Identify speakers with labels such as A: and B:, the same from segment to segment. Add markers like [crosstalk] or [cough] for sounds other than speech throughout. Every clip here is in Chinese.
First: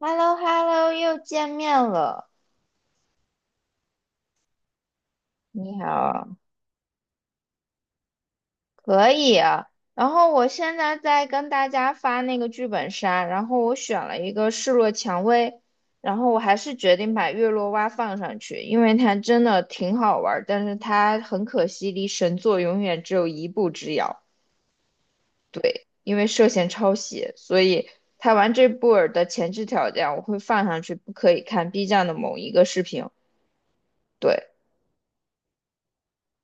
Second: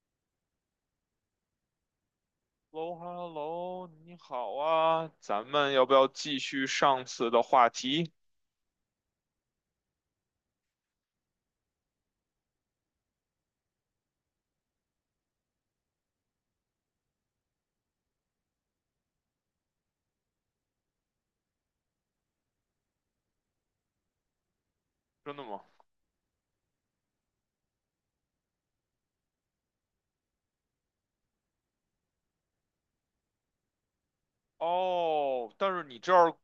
A: h e l l o h e l l o 又见面了。
B: Hello Hello，你好啊，咱们
A: 你
B: 要不要
A: 好，
B: 继续上次的话题？
A: 可以啊。然后我现在在跟大家发那个剧本杀，然后我选了一个示弱蔷薇，然后我还是决定把月落蛙放上去，因为它真的挺好玩儿，但是它很可惜离神作永远只有一步之遥。
B: 真的吗？
A: 对，因为涉嫌抄袭，所以它玩这部儿的前置条件我会放上去，不可以看 B 站的某一个视频。对。
B: 哦，但是你这儿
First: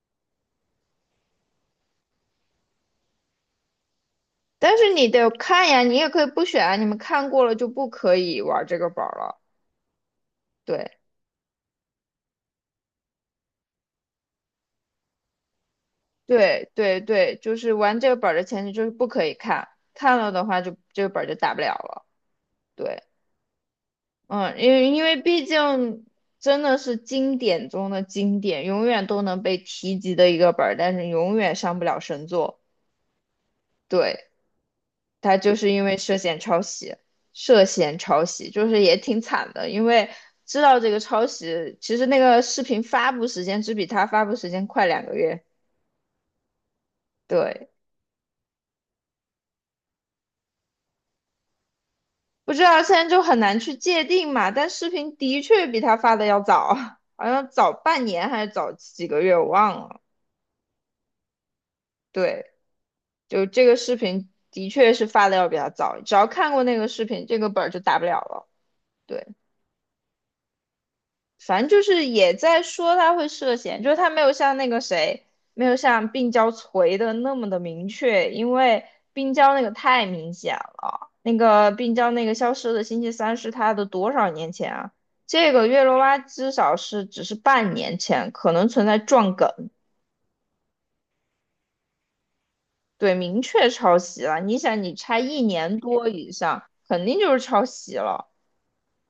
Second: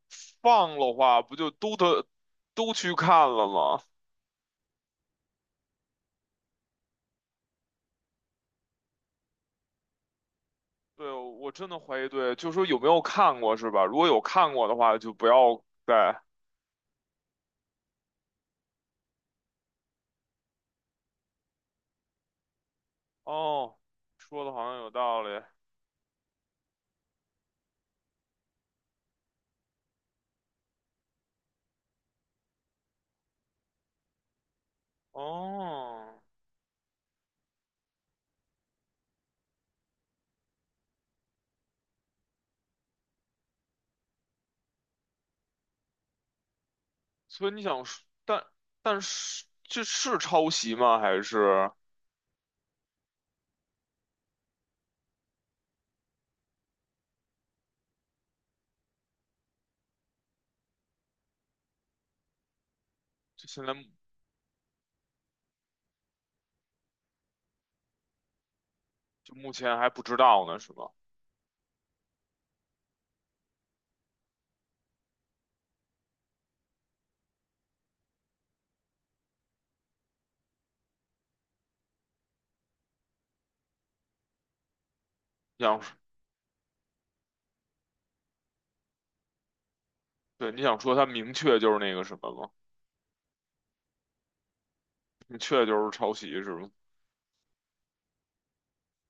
B: 放的话，不就都得去看了吗？
A: 但是你得看呀，你也可以不选啊，你们看过了就不可以玩这个本儿了。对
B: 对，我真的怀疑，对，就说有没有看过是吧？如果有看过的话，就不要再。
A: 对对对，就是玩这个本儿的前提就是不可以看，看了的话就这个本儿就打不了了。对，
B: 哦，说的
A: 嗯，
B: 好
A: 因
B: 像
A: 为
B: 有
A: 因为
B: 道理。
A: 毕竟真的是经典中的经典，永远都能被提及的一个本儿，但是永远上不了神作。对。他就是因为
B: 哦，
A: 涉嫌抄袭，涉嫌抄袭，就是也挺惨的，因为知道这个抄袭，其实那个视频发布时间只比他发布时间快2个月，
B: 所以你
A: 对，
B: 想说，但是这是抄袭吗？还是
A: 不知道现在就很难去界定嘛，但视频的确比他发的要早，[laughs] 好像早半年还是早几个月，我忘了，对，就
B: 就现
A: 这
B: 在
A: 个
B: 目
A: 视频的确是发的要比他早，只要看过那个视频，这个本儿就打不了了，对，
B: 就目前还不知道呢，是吗？
A: 反正就是也在说他会涉嫌，就是他没有像那个谁，没有像病娇锤的那么的明确，因为病娇那个太明显了。那个病娇那个消失的星期三是他的多少年前啊？这个
B: 想
A: 月罗拉至少是只是半年前，可能存在撞梗，
B: 对，你想说他明确就是那个什么吗？
A: 对，明确抄袭了。你想，你差
B: 明
A: 一
B: 确就
A: 年
B: 是
A: 多
B: 抄袭
A: 以
B: 是
A: 上，
B: 吗？
A: 肯定就是抄袭了。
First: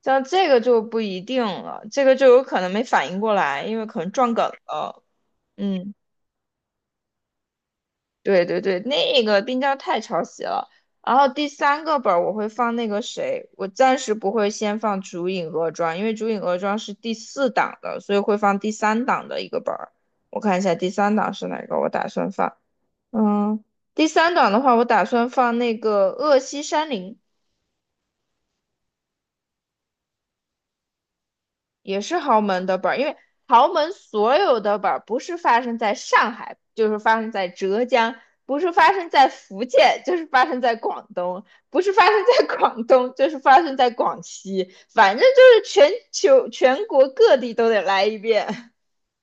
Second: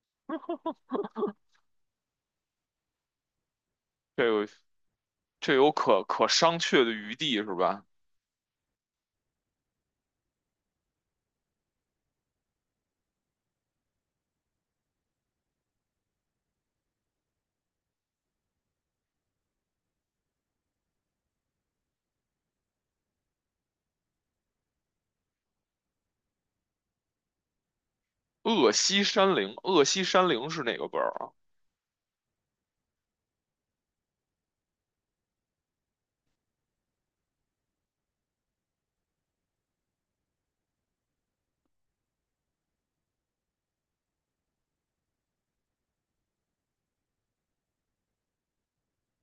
A: 像这个就不一定了，这个就有可能没反应过来，因为可能
B: 这
A: 撞梗
B: 个
A: 了。
B: 这有
A: 嗯。
B: 可商榷的余地是吧？
A: 对对对，那个冰雕太抄袭了。然后第三个本儿我会放那个谁，我暂时不会先放《烛影恶庄》，因为《烛影恶庄》是第四档的，所以会放第三档的一个本儿。我看一下第三档是哪个，我打算放。嗯，第三档的话，我打算放那个《恶西山林》。
B: 鄂西山灵，鄂西山灵是哪个本儿啊？
A: 也是豪门的本儿，因为豪门所有的本儿不是发生在上海，就是发生在浙江；不是发生在福建，就是发生在广东；不是发生在广东，就是发生在广西。反正就是全球全国各地都得来一遍，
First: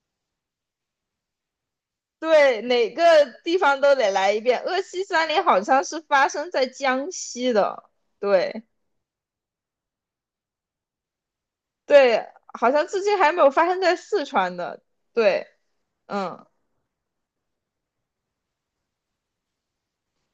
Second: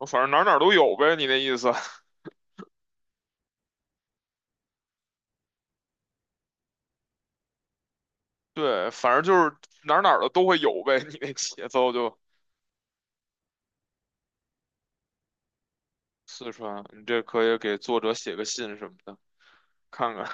B: 反正哪儿哪儿都有呗，你那意思？[laughs]
A: [laughs] 对，哪个地方都得来一遍。鄂西三林好像是发生在江西的，对
B: 对，反正就是哪儿哪儿的都会有呗，你那节奏就
A: 对，好像至今还没有发生在四川的，对，嗯。
B: 四川，你这可以给作者写个信什么的，看看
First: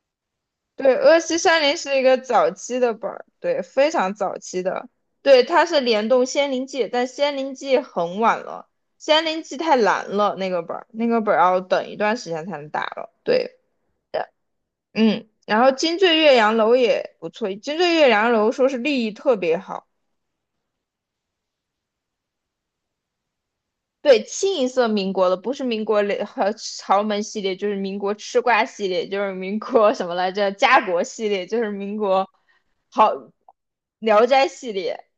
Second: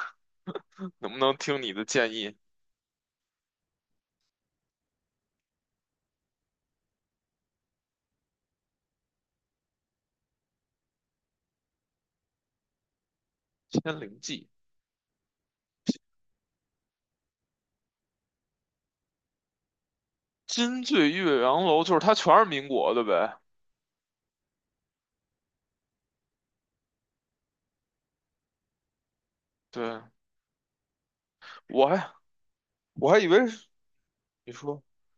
B: [laughs]
A: 对，
B: 能不
A: 鄂
B: 能
A: 西山
B: 听你
A: 林
B: 的
A: 是一
B: 建
A: 个
B: 议。
A: 早期的本儿，对，非常早期的。对，它是联动《仙灵记》，但《仙灵记》很晚了，《仙灵记》太难了，那个本儿，那个本儿要等一段时间才能打了。对，
B: 《千灵记》
A: 嗯，然后金醉岳阳楼也不错，金醉岳阳楼说是利益特别好，
B: 金醉岳阳楼就是它全是民国的呗？
A: 对，清一色民国的，不是民国雷和豪门系列，就是民国吃瓜系列，就是民国
B: 对，
A: 什么来着？家国系列，就是
B: 我
A: 民
B: 还
A: 国
B: 我
A: 好
B: 还以为是
A: 聊斋
B: 你
A: 系
B: 说
A: 列，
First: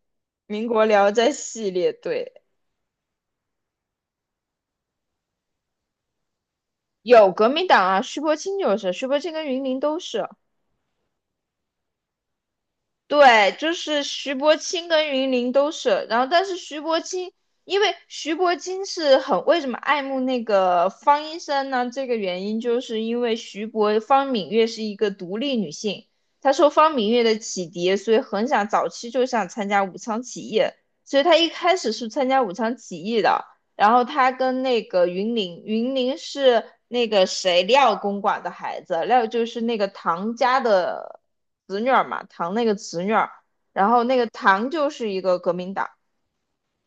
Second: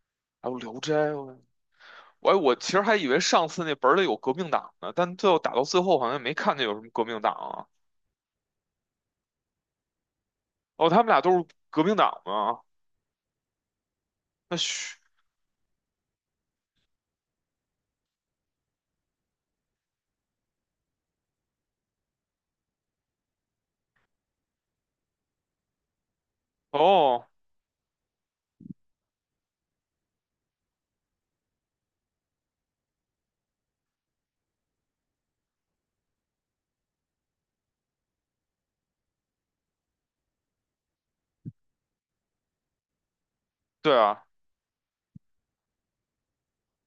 B: 还有
A: 民
B: 《聊
A: 国
B: 斋》
A: 聊斋
B: 哦，
A: 系列，对，
B: 我其实还以为上次那本儿里有革命党呢，但最后打到最后好像也没看见有什么革命
A: 有
B: 党
A: 革命
B: 啊。
A: 党啊，徐伯清就是，徐伯清跟云林都是。
B: 哦，他们俩都是革命党吗？
A: 对，就是徐伯
B: 那
A: 钦
B: 徐
A: 跟云林都是，然后但是徐伯钦，因为徐伯钦是很为什么爱慕那个方医生呢？这个原因就是因为徐伯方敏月是一个独立女性，她受方敏月
B: 哦，
A: 的启迪，所以很想早期就想参加武昌起义，所以她一开始是参加武昌起义的，然后他跟那个云林，云林是那个谁廖公馆的孩子，廖就是那个唐家的侄女儿嘛，唐那个侄女儿，然
B: 对
A: 后那
B: 啊，
A: 个唐就是一个革命党，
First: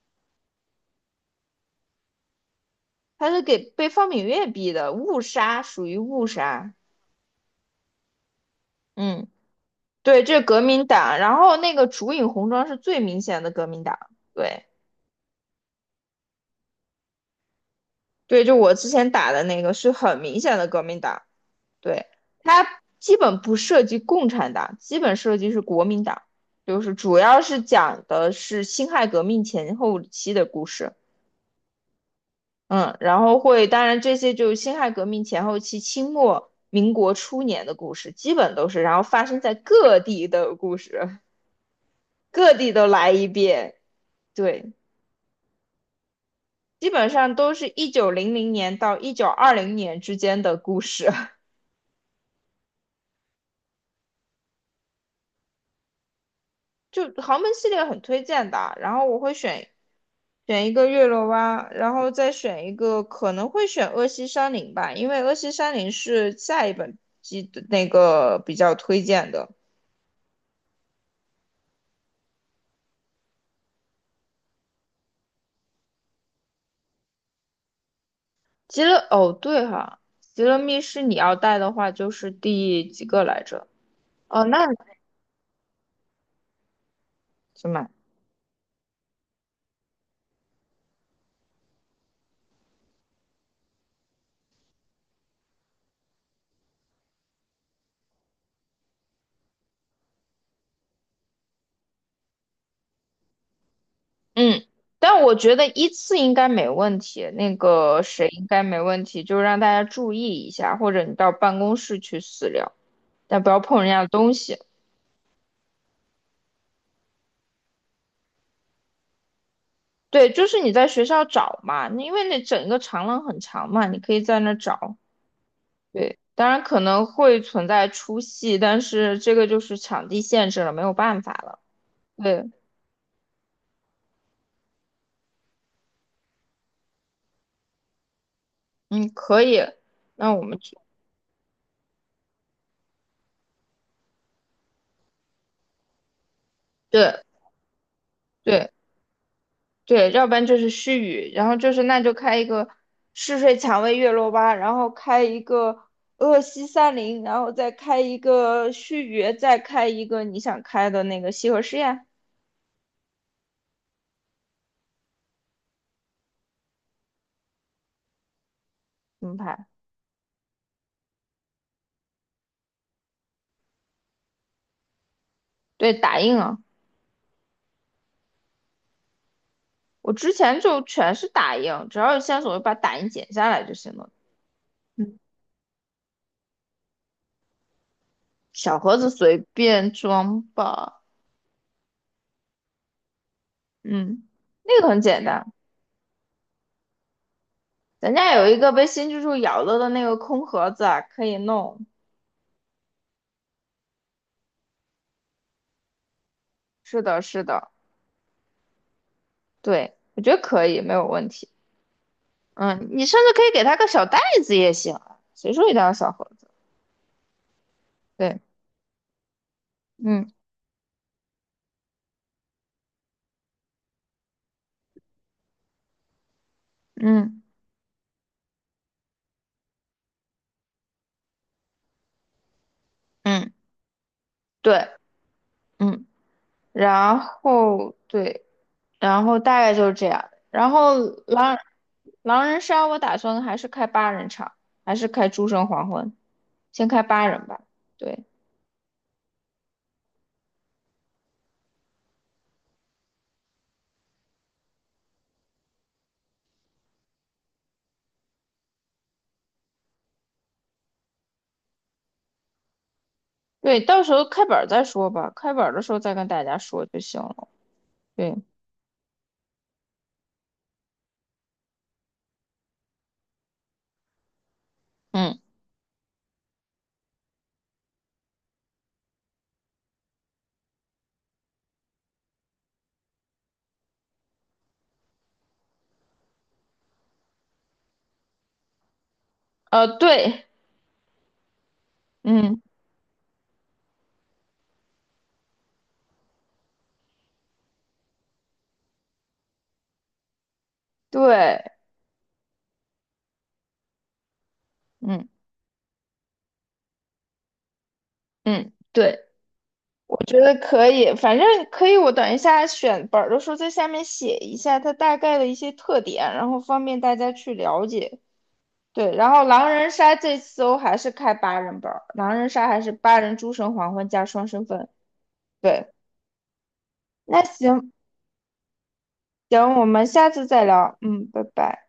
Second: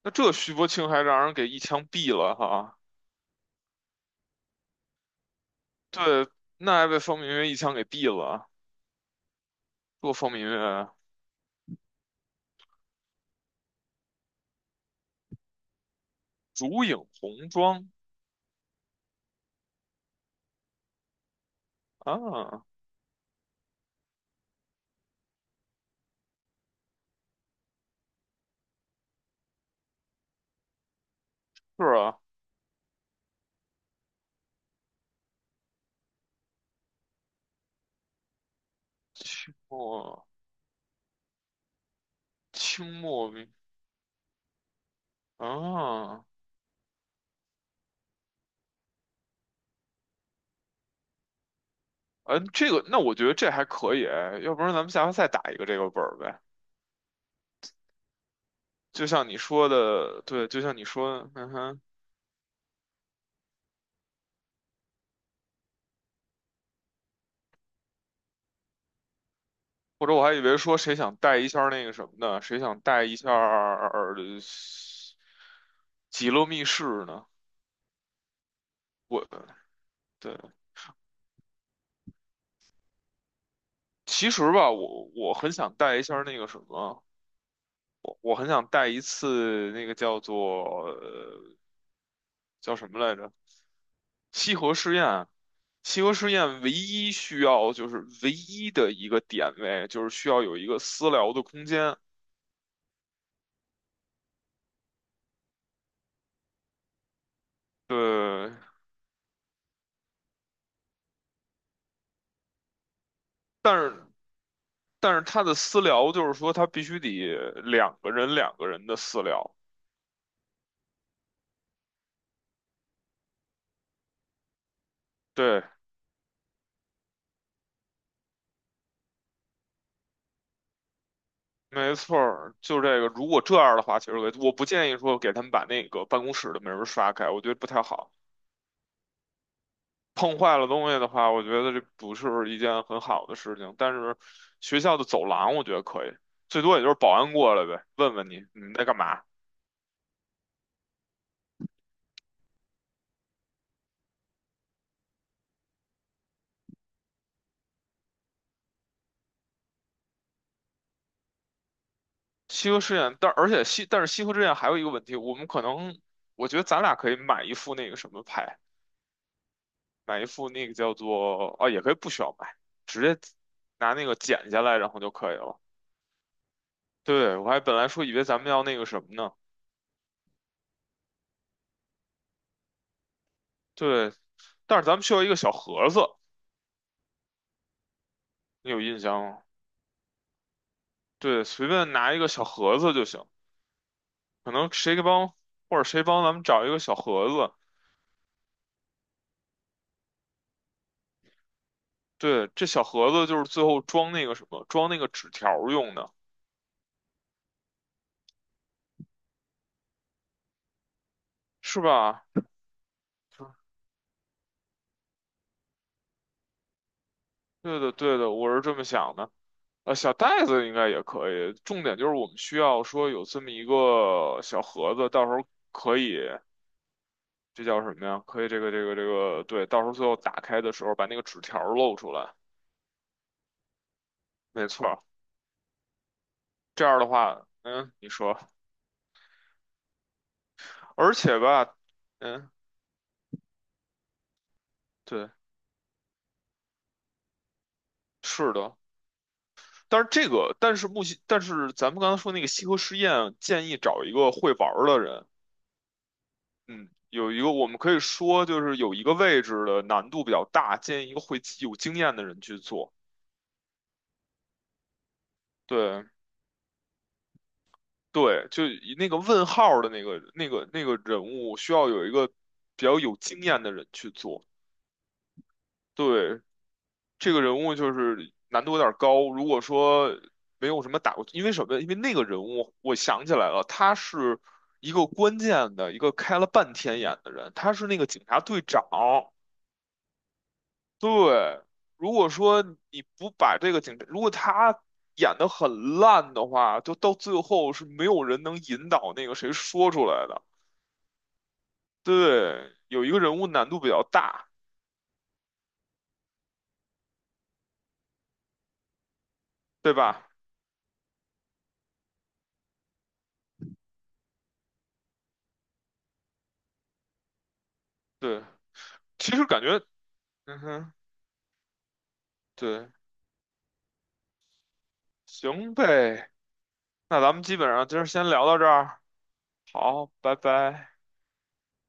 B: 那这徐伯清还让人给一枪毙了哈。
A: 他是给被方敏岳逼的，误杀属于误
B: 对，
A: 杀，
B: 那还被方明月一枪给毙了。
A: 嗯，
B: 这
A: 对，
B: 方
A: 这
B: 明
A: 是革命
B: 月，
A: 党，然后那个竹影红妆是最明显的革命党，对
B: 烛影红妆
A: 对，就我之前打的那个是很明显的革命党。对，
B: 啊，
A: 它基本不涉及共产党，基本涉及是国民党，就是主要是讲的是辛亥革命前后期的故事。
B: 是啊，
A: 嗯，然后会，当然这些就是辛亥革命前后期、清末民国初年的故事，基本都是，然后发生在
B: 清
A: 各地
B: 末
A: 的故事，各地都
B: 清
A: 来一
B: 末明
A: 遍。对，
B: 啊，
A: 基本上都是1900年到1920年之间的故事。
B: 嗯，这个那我觉得这还可以，要不然咱们下回再打一个这个本儿呗。
A: 就豪门系列很推荐的，然后
B: 就
A: 我
B: 像
A: 会
B: 你
A: 选
B: 说的，对，就
A: 选一
B: 像你
A: 个月
B: 说
A: 落
B: 的，嗯
A: 湾，
B: 哼，
A: 然后再选一个可能会选恶西山林吧，因为恶西山林是下一本季的那个比较推荐的。
B: 或者我还以为说谁想带一下儿那个什么呢？谁想带一下儿极乐密室呢？
A: 极乐
B: 我
A: 哦对哈，
B: 对，
A: 极乐密室你要带的话就是第几个来着？
B: 其
A: 哦，
B: 实
A: 那
B: 吧，我很想带一下儿那个什么，
A: 怎么？
B: 我很想带一次那个叫做叫什么来着？西河试验。西河试验唯一需要就是唯一的一个点位，就是需要有一个私聊的空间。
A: 嗯，但我觉得依次应该没问题，那个谁应
B: 对，
A: 该没问题，就让大家注意一下，或者你到办公室去私聊，但不要
B: 但
A: 碰人家
B: 是
A: 的东西。
B: 但是他的私聊就是说，他必须得两个人的私聊。
A: 对，就是你在学校找嘛，你因为那整个长廊很长嘛，你可以在那找。
B: 对，
A: 对，当然可能会存在出戏，但是这个就是场地限制了，没有办法了。
B: 没错
A: 对，
B: 儿，就这个。如果这样的话，其实我不建议说给他们把那个办公室的门儿刷开，我觉得不太好。
A: 嗯，可以。那
B: 碰
A: 我们
B: 坏了
A: 就
B: 东西的话，我觉得这不是一件很好的事情。但是学校的走廊，我觉得可以，最多也就是保
A: 对
B: 安过来呗，问问你
A: 对
B: 们在干嘛。
A: 对，要不然就是虚语，然后就是那就开一个嗜睡蔷薇月落吧，然后开一个鄂西三林，然后再开一个须臾，再开一个你想开的那个西河实验，
B: 西河实验，但是西河实验还有一个问题，我觉得咱俩可以买一副那个什么牌。
A: 怎么排？
B: 买一副那个叫做啊，也可以不需要买，直接拿那个剪下来，然后就可以了。
A: 对，打印啊。
B: 对，我还本来说以为咱们要那个什么呢，
A: 我之前就全是打印，只要有线索我就把打印剪下来就行了。
B: 对，但是咱们需
A: 嗯，
B: 要一个小盒子，你
A: 小
B: 有
A: 盒
B: 印
A: 子
B: 象
A: 随
B: 吗？
A: 便装吧。
B: 对，随便拿一个小盒子就行，
A: 嗯，
B: 可能
A: 那个
B: 谁
A: 很
B: 给
A: 简
B: 帮
A: 单。
B: 或者谁帮咱们找一个小盒子，
A: 咱家有一个被新蜘蛛咬了的那个空盒子啊，可以弄。
B: 对，这小盒子就是最后装那个什么，装那个纸条儿用的，
A: 是的，是的，对，我觉得可以，没有问题。
B: 是吧？
A: 嗯，你甚至可以给他个小袋子也行啊，谁说一定要小盒子？
B: 对的，对的，
A: 对，
B: 我是这么想的。呃，小
A: 嗯
B: 袋子应该也可以。重点就是我们需要说有这么一个小盒子，到时候可以，
A: 嗯
B: 这叫什么呀？可以这个，对，到时候最后打开的时候把那个纸条儿露出来。
A: 嗯，
B: 没错
A: 对，
B: 儿
A: 嗯，
B: 这样的
A: 然
B: 话，嗯，
A: 后
B: 你说，
A: 对，然后大概就是这样。然后
B: 而且
A: 狼
B: 吧，
A: 狼
B: 嗯，
A: 人杀，我打算还是开八人场，还是开
B: 对，
A: 诸神黄昏，先开八人吧。对
B: 是的。但是这个，但是咱们刚才说那个西河实验，建议找一个会玩儿的人。嗯，有一个我们可以说就是有一个位置的难度比较大，建议一个会有经验的人去做。
A: 对，到时候开本儿再说吧，开本儿的时候
B: 对
A: 再跟大家说就行了。对，
B: 对，就以那个问号儿的那个人物，需要有一个比较有经验的人去做。
A: 嗯，
B: 对，这个人物就是难度有点儿高。如果说没有什么打过，因为什么？因为那个人物，我想起来了，他是一个关键的一个开了半天眼的人，他是那个警察队长。
A: 对，
B: 对，如果
A: 嗯，
B: 说你不把这个警察，如果他演得很烂的话，就到最后是没有人能引导那个谁说出来的。
A: 对，
B: 对，有一个人物难度比较大，
A: 嗯嗯，对，
B: 对
A: 我
B: 吧？
A: 觉得可以，反正可以。我等一下选本儿的时候，在下面写一下它大概的一些特点，然后方便大家去了解。
B: 对，
A: 对，然
B: 其
A: 后
B: 实感
A: 狼
B: 觉，
A: 人杀这
B: 嗯
A: 次我
B: 哼，
A: 还是开8人本儿狼人杀还
B: 对，
A: 是八人诸神黄昏加双身份。
B: 行
A: 对，
B: 呗，那咱
A: 那
B: 们基本上
A: 行
B: 今儿先聊到这儿，
A: 行，我们
B: 好，
A: 下
B: 拜
A: 次再
B: 拜。
A: 聊。嗯，拜拜。